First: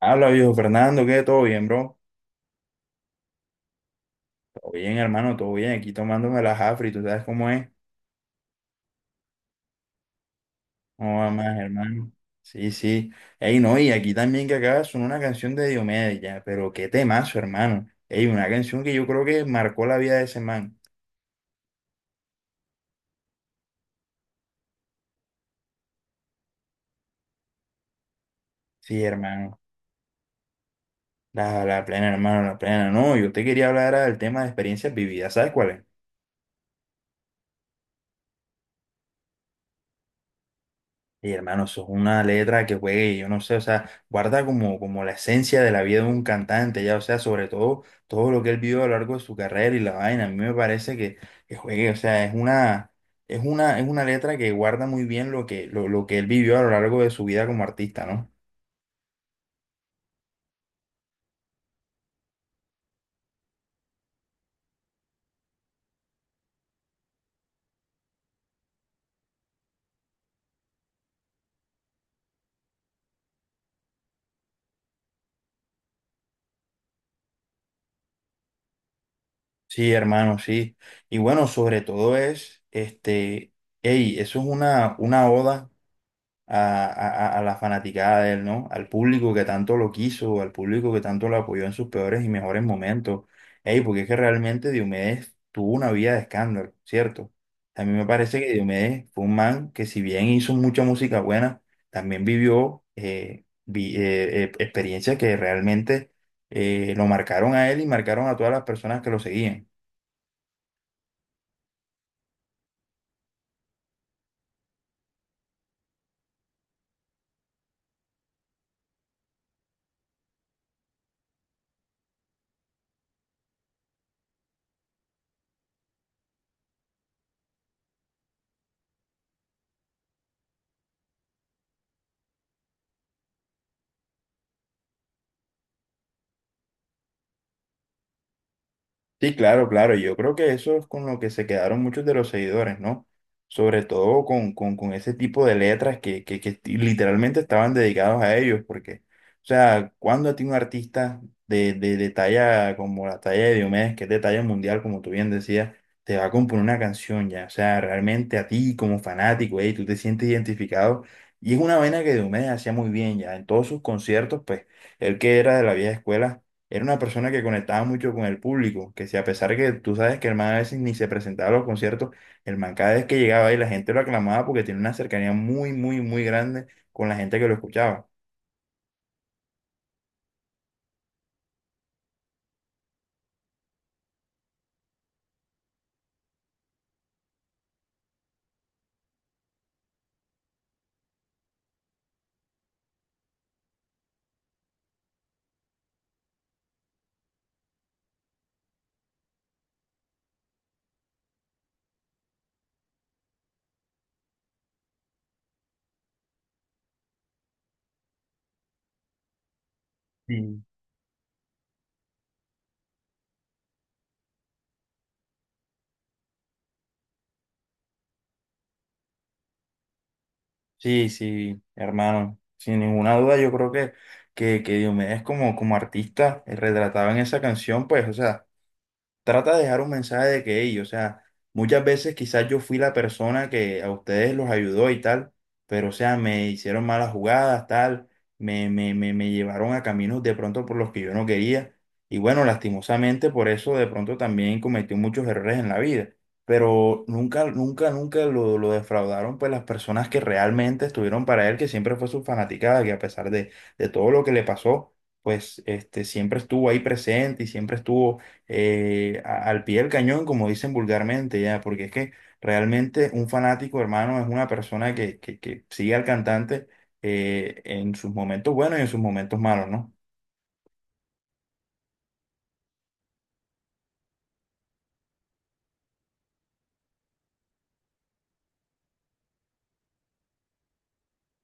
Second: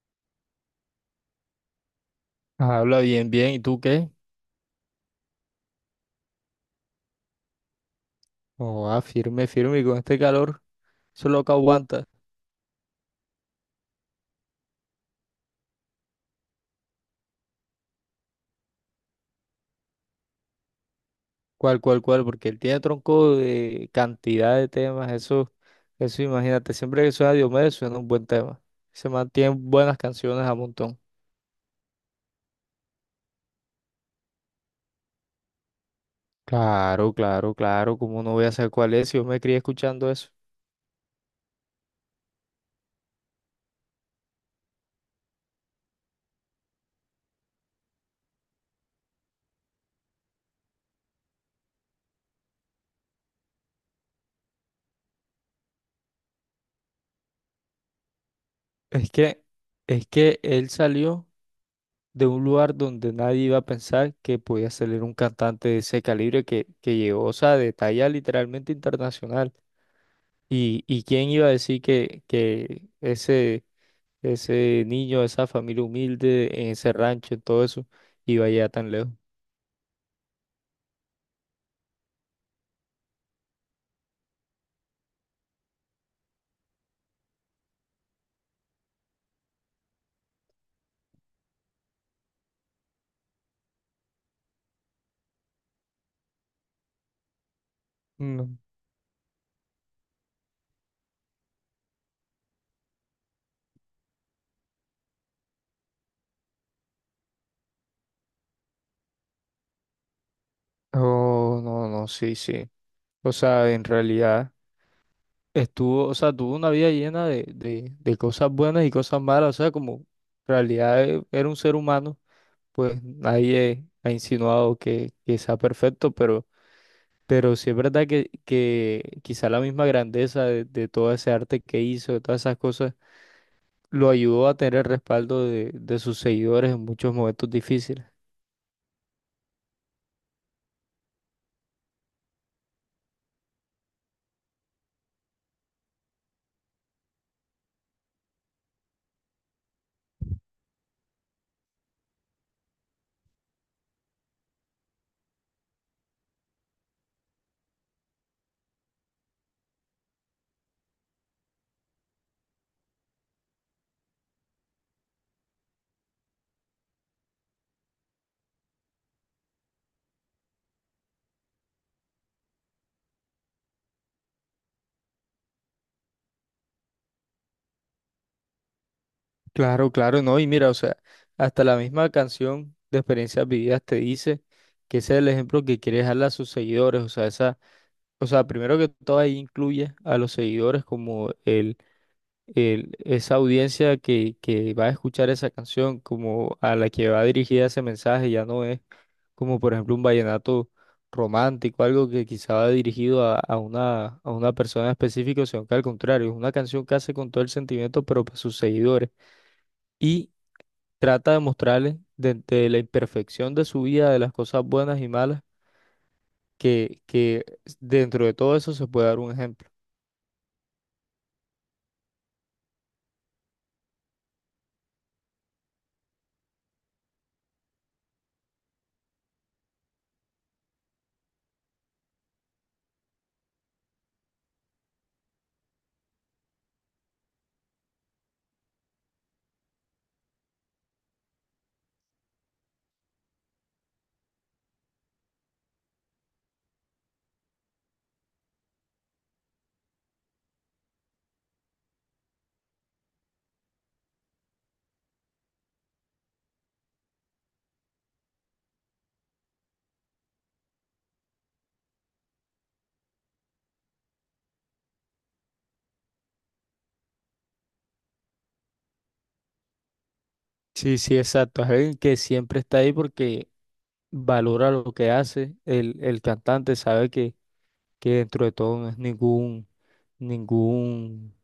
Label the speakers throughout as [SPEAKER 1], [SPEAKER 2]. [SPEAKER 1] Habla, viejo Fernando, ¿qué? ¿Todo bien, bro?
[SPEAKER 2] Habla bien, bien. ¿Y tú qué?
[SPEAKER 1] Todo bien, hermano, todo bien. Aquí tomándome las afri, ¿tú sabes cómo es?
[SPEAKER 2] Oh, ah, firme, firme. Y con este calor,
[SPEAKER 1] ¿No
[SPEAKER 2] eso
[SPEAKER 1] va
[SPEAKER 2] es lo que
[SPEAKER 1] más,
[SPEAKER 2] aguanta.
[SPEAKER 1] hermano? Sí, sí. Ey, no, y aquí también que acaba son una canción de Diomedes, ya, pero qué temazo, hermano. Ey, una canción que yo creo que marcó la vida de ese man.
[SPEAKER 2] Cual, cual, cual. Porque él tiene tronco de cantidad de temas. Eso imagínate. Siempre que suena Diomedes, suena un buen tema.
[SPEAKER 1] Sí,
[SPEAKER 2] Se
[SPEAKER 1] hermano.
[SPEAKER 2] mantienen buenas canciones a montón.
[SPEAKER 1] La plena, hermano, la plena. No, yo te quería hablar era del tema de experiencias vividas, ¿sabes cuál es?
[SPEAKER 2] Claro, claro, claro. ¿Cómo no voy a saber cuál es? Si yo me crié escuchando eso.
[SPEAKER 1] Y hermano, eso es una letra que juegue, yo no sé, o sea, guarda como, como la esencia de la vida de un cantante, ya, o sea, sobre todo todo lo que él vivió a lo largo de su carrera y la vaina, a mí me parece que juegue, o sea, es una, es una letra que guarda muy bien lo que él vivió a lo largo de su vida como artista, ¿no?
[SPEAKER 2] Es que, es que él salió de un lugar donde nadie iba a pensar que podía salir un cantante de ese calibre que llegó, o sea, de talla literalmente internacional. ¿Y quién iba a decir que ese, ese niño, esa familia humilde, en ese rancho, en todo eso, iba allá tan lejos?
[SPEAKER 1] Sí, hermano, sí. Y bueno, sobre todo es, este, hey, eso es una oda a, a la fanaticada de él, ¿no? Al público que tanto lo quiso, al público que tanto lo apoyó en sus peores y mejores momentos. Ey, porque es que realmente Diomedes tuvo una vida de escándalo, ¿cierto? A mí me parece que
[SPEAKER 2] No.
[SPEAKER 1] Diomedes fue un man que si bien hizo mucha música buena, también vivió experiencias que realmente lo marcaron a él y marcaron a todas las personas que lo seguían.
[SPEAKER 2] Oh, no, no, sí, sí. O sea, en realidad estuvo, o sea, tuvo una vida llena de, de cosas buenas y cosas malas. O sea, como en realidad era un ser humano, pues nadie ha insinuado que sea perfecto, pero sí es verdad que quizá la misma grandeza de todo ese arte que hizo, de todas esas cosas lo ayudó a tener el respaldo de sus seguidores en muchos momentos difíciles.
[SPEAKER 1] Sí, claro, claro. Yo creo que eso es con lo que se quedaron muchos de los seguidores, ¿no? Sobre todo con ese tipo de letras que literalmente estaban dedicados a ellos, porque, o sea, cuando a ti un artista de talla como la talla de Diomedes, que es de talla mundial, como tú bien decías, te va a componer una canción ya, o sea, realmente a ti como fanático, ey, tú te sientes identificado, y es una vaina que Diomedes hacía muy bien ya, en todos sus conciertos, pues, él que era de la vieja escuela era una persona que conectaba mucho con el público, que si a pesar que tú sabes que el man a veces ni se presentaba a los conciertos, el man cada vez que llegaba ahí la gente lo aclamaba porque tiene una cercanía muy, muy, muy grande con la gente que lo escuchaba.
[SPEAKER 2] Claro, claro, no. Y mira, o sea, hasta la misma canción de Experiencias Vividas te dice que ese es el ejemplo que quiere dejarle a sus seguidores. O sea, o sea, primero que todo ahí incluye a los seguidores como esa audiencia que va a escuchar esa canción, como a la que va dirigida ese mensaje, ya no es como por ejemplo un vallenato romántico, algo que quizá va dirigido a una persona específica, sino que al contrario, es una canción que hace con todo el sentimiento, pero para sus seguidores. Y
[SPEAKER 1] Sí.
[SPEAKER 2] trata de mostrarles desde la imperfección de su vida, de las cosas buenas y malas, que dentro de todo eso se puede dar un ejemplo.
[SPEAKER 1] Sí, sí, hermano, sin ninguna duda yo creo que Diomedes como, como artista retratado en esa canción, pues, o sea, trata de dejar un mensaje de que ellos, o sea, muchas veces quizás yo fui la persona que a ustedes los ayudó y tal, pero o sea, me hicieron malas jugadas, tal, me, me llevaron a caminos de pronto por los que yo no quería. Y bueno, lastimosamente por eso de pronto también cometí muchos errores en la vida. Pero nunca, nunca, nunca lo, lo defraudaron pues las personas que realmente estuvieron para él, que siempre fue su fanaticada, que a pesar de todo lo que le pasó, pues este, siempre estuvo ahí presente y siempre estuvo al pie del cañón, como dicen vulgarmente, ya, porque es que realmente un fanático, hermano, es una persona que sigue al cantante en sus momentos buenos y en sus momentos malos, ¿no?
[SPEAKER 2] Sí, sí, exacto. Es alguien que siempre está ahí porque valora lo que hace. El cantante sabe que dentro de todo no es ningún, ningún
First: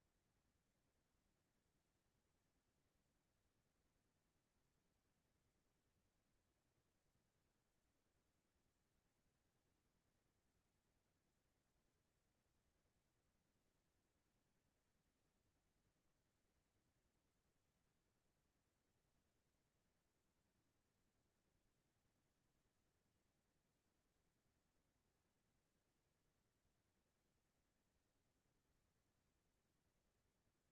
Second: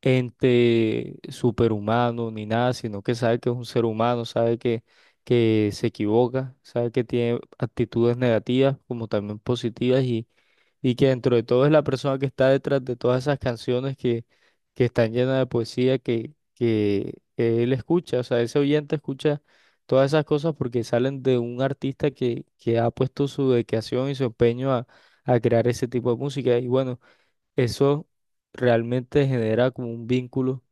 [SPEAKER 2] ente superhumano ni nada, sino que sabe que es un ser humano, sabe que se equivoca, sabe que tiene actitudes negativas como también positivas y que dentro de todo es la persona que está detrás de todas esas canciones que están llenas de poesía que él escucha, o sea, ese oyente escucha todas esas cosas porque salen de un artista que ha puesto su dedicación y su empeño a crear ese tipo de música. Y bueno, eso realmente genera como un vínculo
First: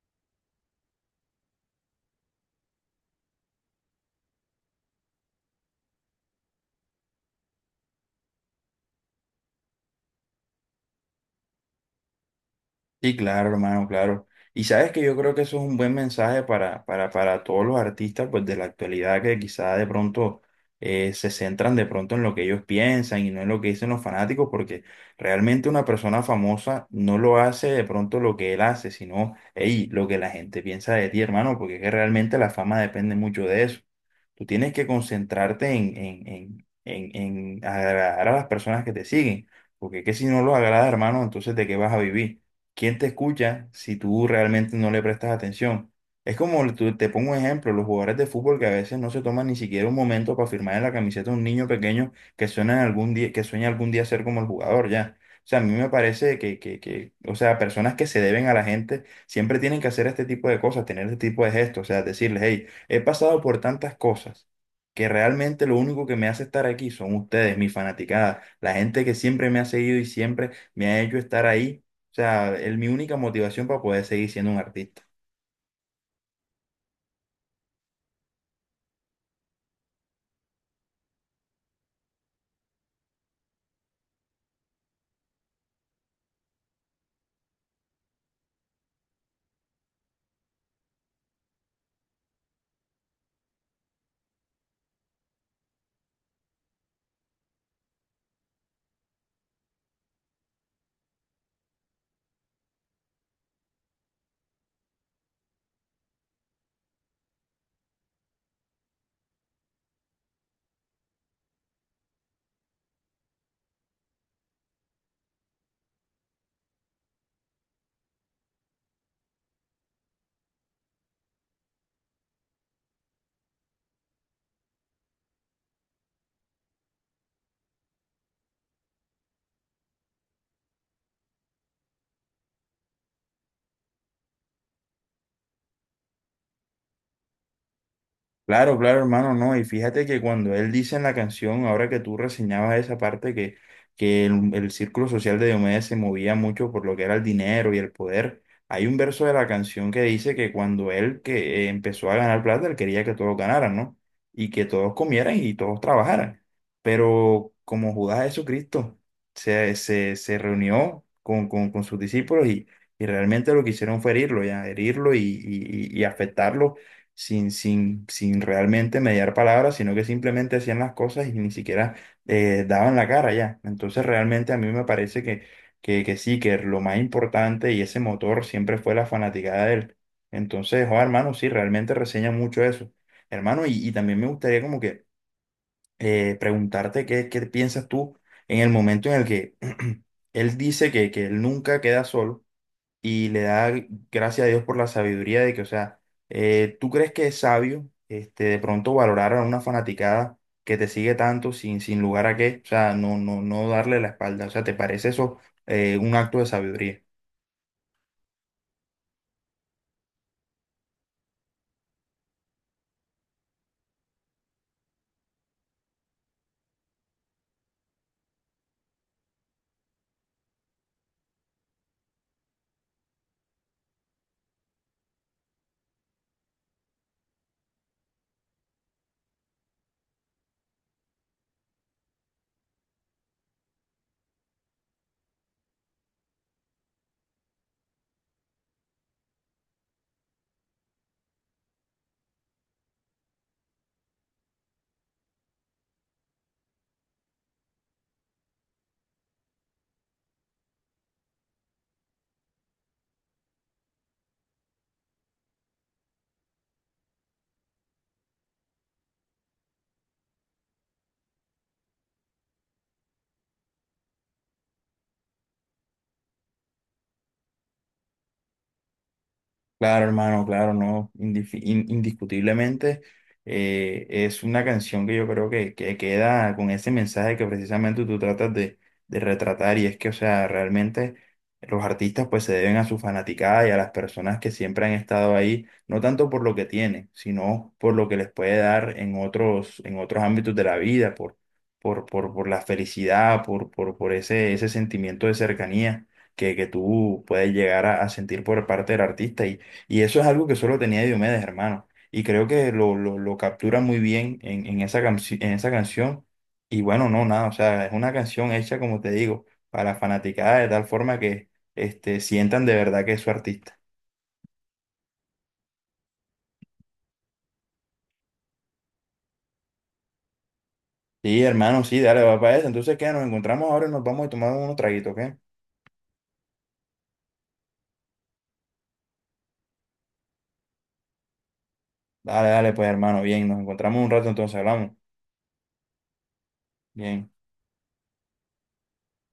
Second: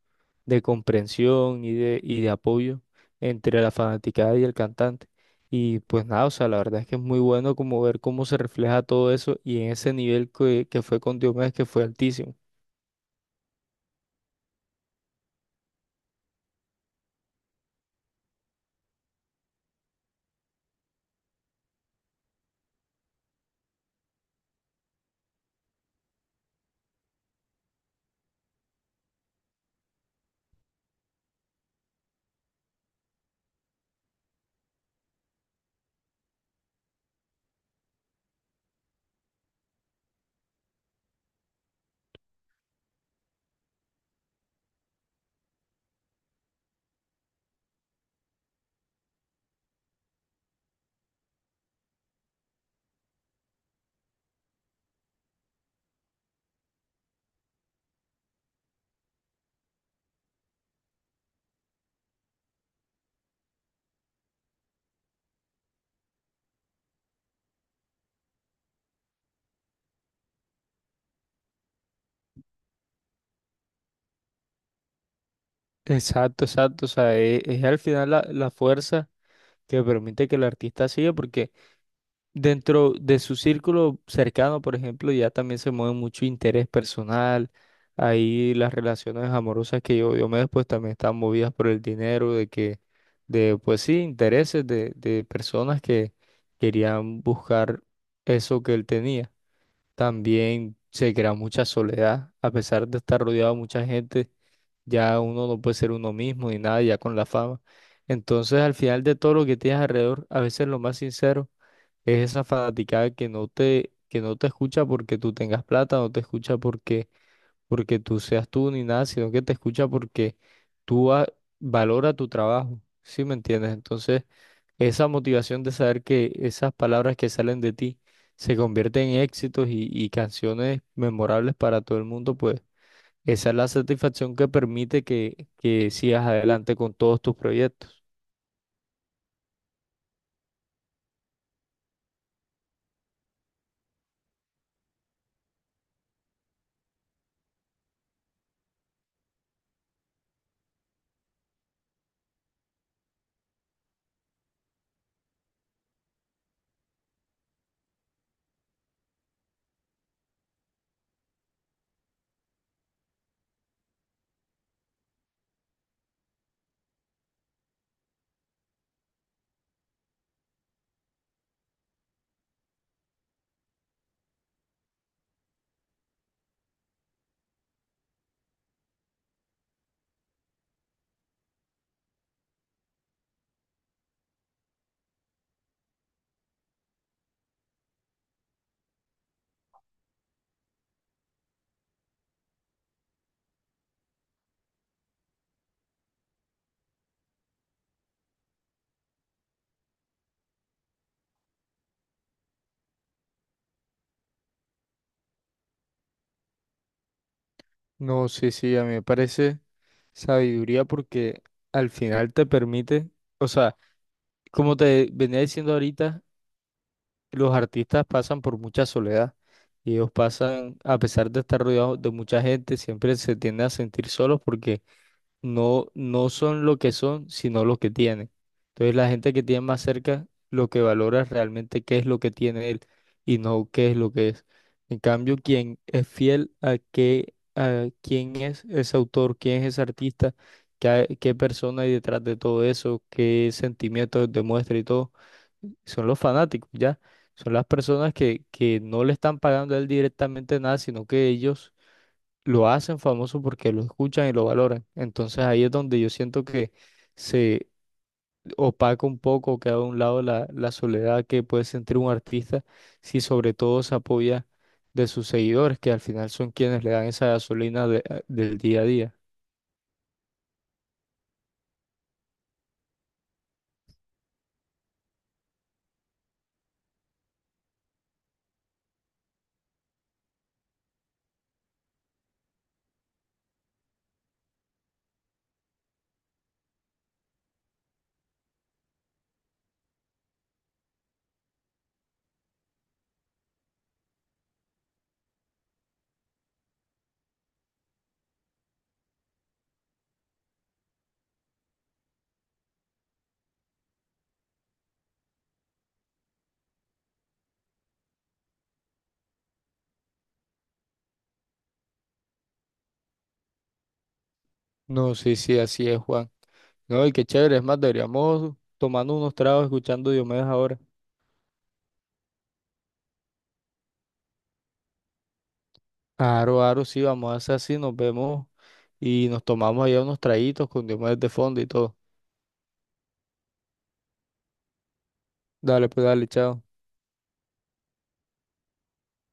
[SPEAKER 2] de comprensión y de apoyo entre la fanaticada y el cantante. Y pues nada, o sea, la verdad es que es muy bueno como ver cómo se refleja todo eso y en ese nivel que fue con Diomedes, que fue altísimo.
[SPEAKER 1] Sí, claro, hermano, claro. Y sabes que yo creo que eso es un buen mensaje para todos los artistas pues, de la actualidad que quizá de pronto se centran de pronto en lo que ellos piensan y no en lo que dicen los fanáticos, porque realmente una persona famosa no lo hace de pronto lo que él hace, sino hey, lo que la gente piensa de ti, hermano, porque es que realmente la fama depende mucho de eso. Tú tienes que concentrarte en agradar a las personas que te siguen, porque es que si no los agrada, hermano, entonces ¿de qué vas a vivir? ¿Quién te escucha si tú realmente no le prestas atención? Es como, tú- te pongo un ejemplo, los jugadores de fútbol que a veces no se toman ni siquiera un momento para firmar en la camiseta a un niño pequeño que sueña algún día, que sueña algún día ser como el jugador, ya. O sea, a mí me parece que, o sea, personas que se deben a la gente siempre tienen que hacer este tipo de cosas, tener este tipo de gestos, o sea, decirles, hey, he pasado por tantas cosas que realmente lo único que me hace estar aquí son ustedes, mi fanaticada, la gente que siempre me ha seguido y siempre me ha hecho estar ahí. O sea, es mi única motivación para poder seguir siendo un artista.
[SPEAKER 2] Exacto, exacto, o sea, es, al final la, la fuerza que permite que el artista siga, porque dentro de su círculo cercano, por ejemplo, ya también se mueve mucho interés personal. Ahí las relaciones amorosas que yo me después pues también están movidas por el dinero, pues sí, intereses de personas que querían buscar eso que él tenía. También se crea mucha soledad, a pesar de estar rodeado de mucha gente, ya uno no puede ser uno mismo ni nada, ya con la fama. Entonces, al final de todo lo que tienes alrededor, a veces lo más sincero es esa fanaticada que no te escucha porque tú tengas plata, no te escucha porque, porque tú seas tú ni nada, sino que te escucha porque tú ha- valora tu trabajo, ¿sí me entiendes? Entonces, esa motivación de saber que esas palabras que salen de ti se convierten en éxitos y canciones memorables para todo el mundo, pues esa es la satisfacción que permite que sigas adelante con todos tus proyectos.
[SPEAKER 1] Claro, claro, hermano, no. Y fíjate que cuando él dice en la canción, ahora que tú reseñabas esa parte, que el círculo social de Diomedes se movía mucho por lo que era el dinero y el poder, hay un verso de la canción que dice que cuando él que empezó a ganar plata, él quería que todos ganaran, ¿no? Y que todos comieran y todos trabajaran. Pero como Judas Jesucristo se reunió con sus discípulos y realmente lo que hicieron fue herirlo, ya, herirlo y, y afectarlo sin, sin, sin realmente mediar palabras, sino que simplemente hacían las cosas y ni siquiera daban la cara ya. Entonces realmente a mí me parece que sí, que lo más importante y ese motor siempre fue la fanaticada de él. Entonces, oh, hermano, sí, realmente reseña mucho eso. Hermano, y también me gustaría como que preguntarte qué, qué piensas tú en el momento en el que él dice que él nunca queda solo y le da gracias a Dios por la sabiduría de que, o sea, ¿tú crees que es sabio este, de pronto valorar a una fanaticada que te sigue tanto sin, sin lugar a qué? O sea, no, no, no darle la espalda. O sea, ¿te parece eso un acto de sabiduría?
[SPEAKER 2] No, sí, sí, a mí me parece. Sabiduría porque al final te permite, o sea, como te venía diciendo ahorita, los artistas pasan por mucha soledad y ellos pasan, a pesar de estar rodeados de mucha gente, siempre se tienden a sentir solos porque no, no son lo que son, sino lo que tienen. Entonces la gente que tiene más cerca lo que valora es realmente qué es lo que tiene él y no qué es lo que es. En cambio, quien es fiel a qué, a quién es ese autor, quién es ese artista, qué, qué persona hay detrás de todo eso, qué sentimientos demuestra y todo, son los fanáticos, ¿ya? Son las personas que no le están pagando a él directamente nada, sino que ellos lo hacen famoso porque lo escuchan y lo valoran. Entonces ahí es donde yo siento que se opaca un poco, queda a un lado la, la soledad que puede sentir un artista si sobre todo se apoya de sus seguidores, que al final son quienes le dan esa gasolina del día a día.
[SPEAKER 1] Claro, hermano, claro, no, indiscutiblemente es una canción que yo creo que queda con ese mensaje que precisamente tú tratas de retratar y es que, o sea, realmente los artistas pues se deben a su fanaticada y a las personas que siempre han estado ahí, no tanto por lo que tienen, sino por lo que les puede dar en otros ámbitos de la vida, por la felicidad, por ese, ese sentimiento de cercanía que tú puedes llegar a sentir por parte del artista. Y eso es algo que solo tenía Diomedes, hermano. Y creo que lo captura muy bien en esa en esa canción. Y bueno, no, nada, o sea, es una canción hecha, como te digo, para la fanaticada de tal forma que este, sientan de verdad que es su artista.
[SPEAKER 2] No, sí, sí, así es, Juan. No, y qué chévere, es más, deberíamos tomando unos tragos, escuchando Diomedes ahora.
[SPEAKER 1] Sí, hermano, sí, dale, va para eso. Entonces, ¿qué? Nos encontramos ahora y nos vamos a tomar unos traguitos, ¿qué?
[SPEAKER 2] Aro, aro, sí, vamos a hacer así, nos vemos y nos tomamos allá unos traguitos con Diomedes de fondo y todo.
[SPEAKER 1] Dale, dale, pues, hermano, bien, nos encontramos un rato, entonces hablamos.
[SPEAKER 2] Dale, pues dale, chao.
[SPEAKER 1] Bien.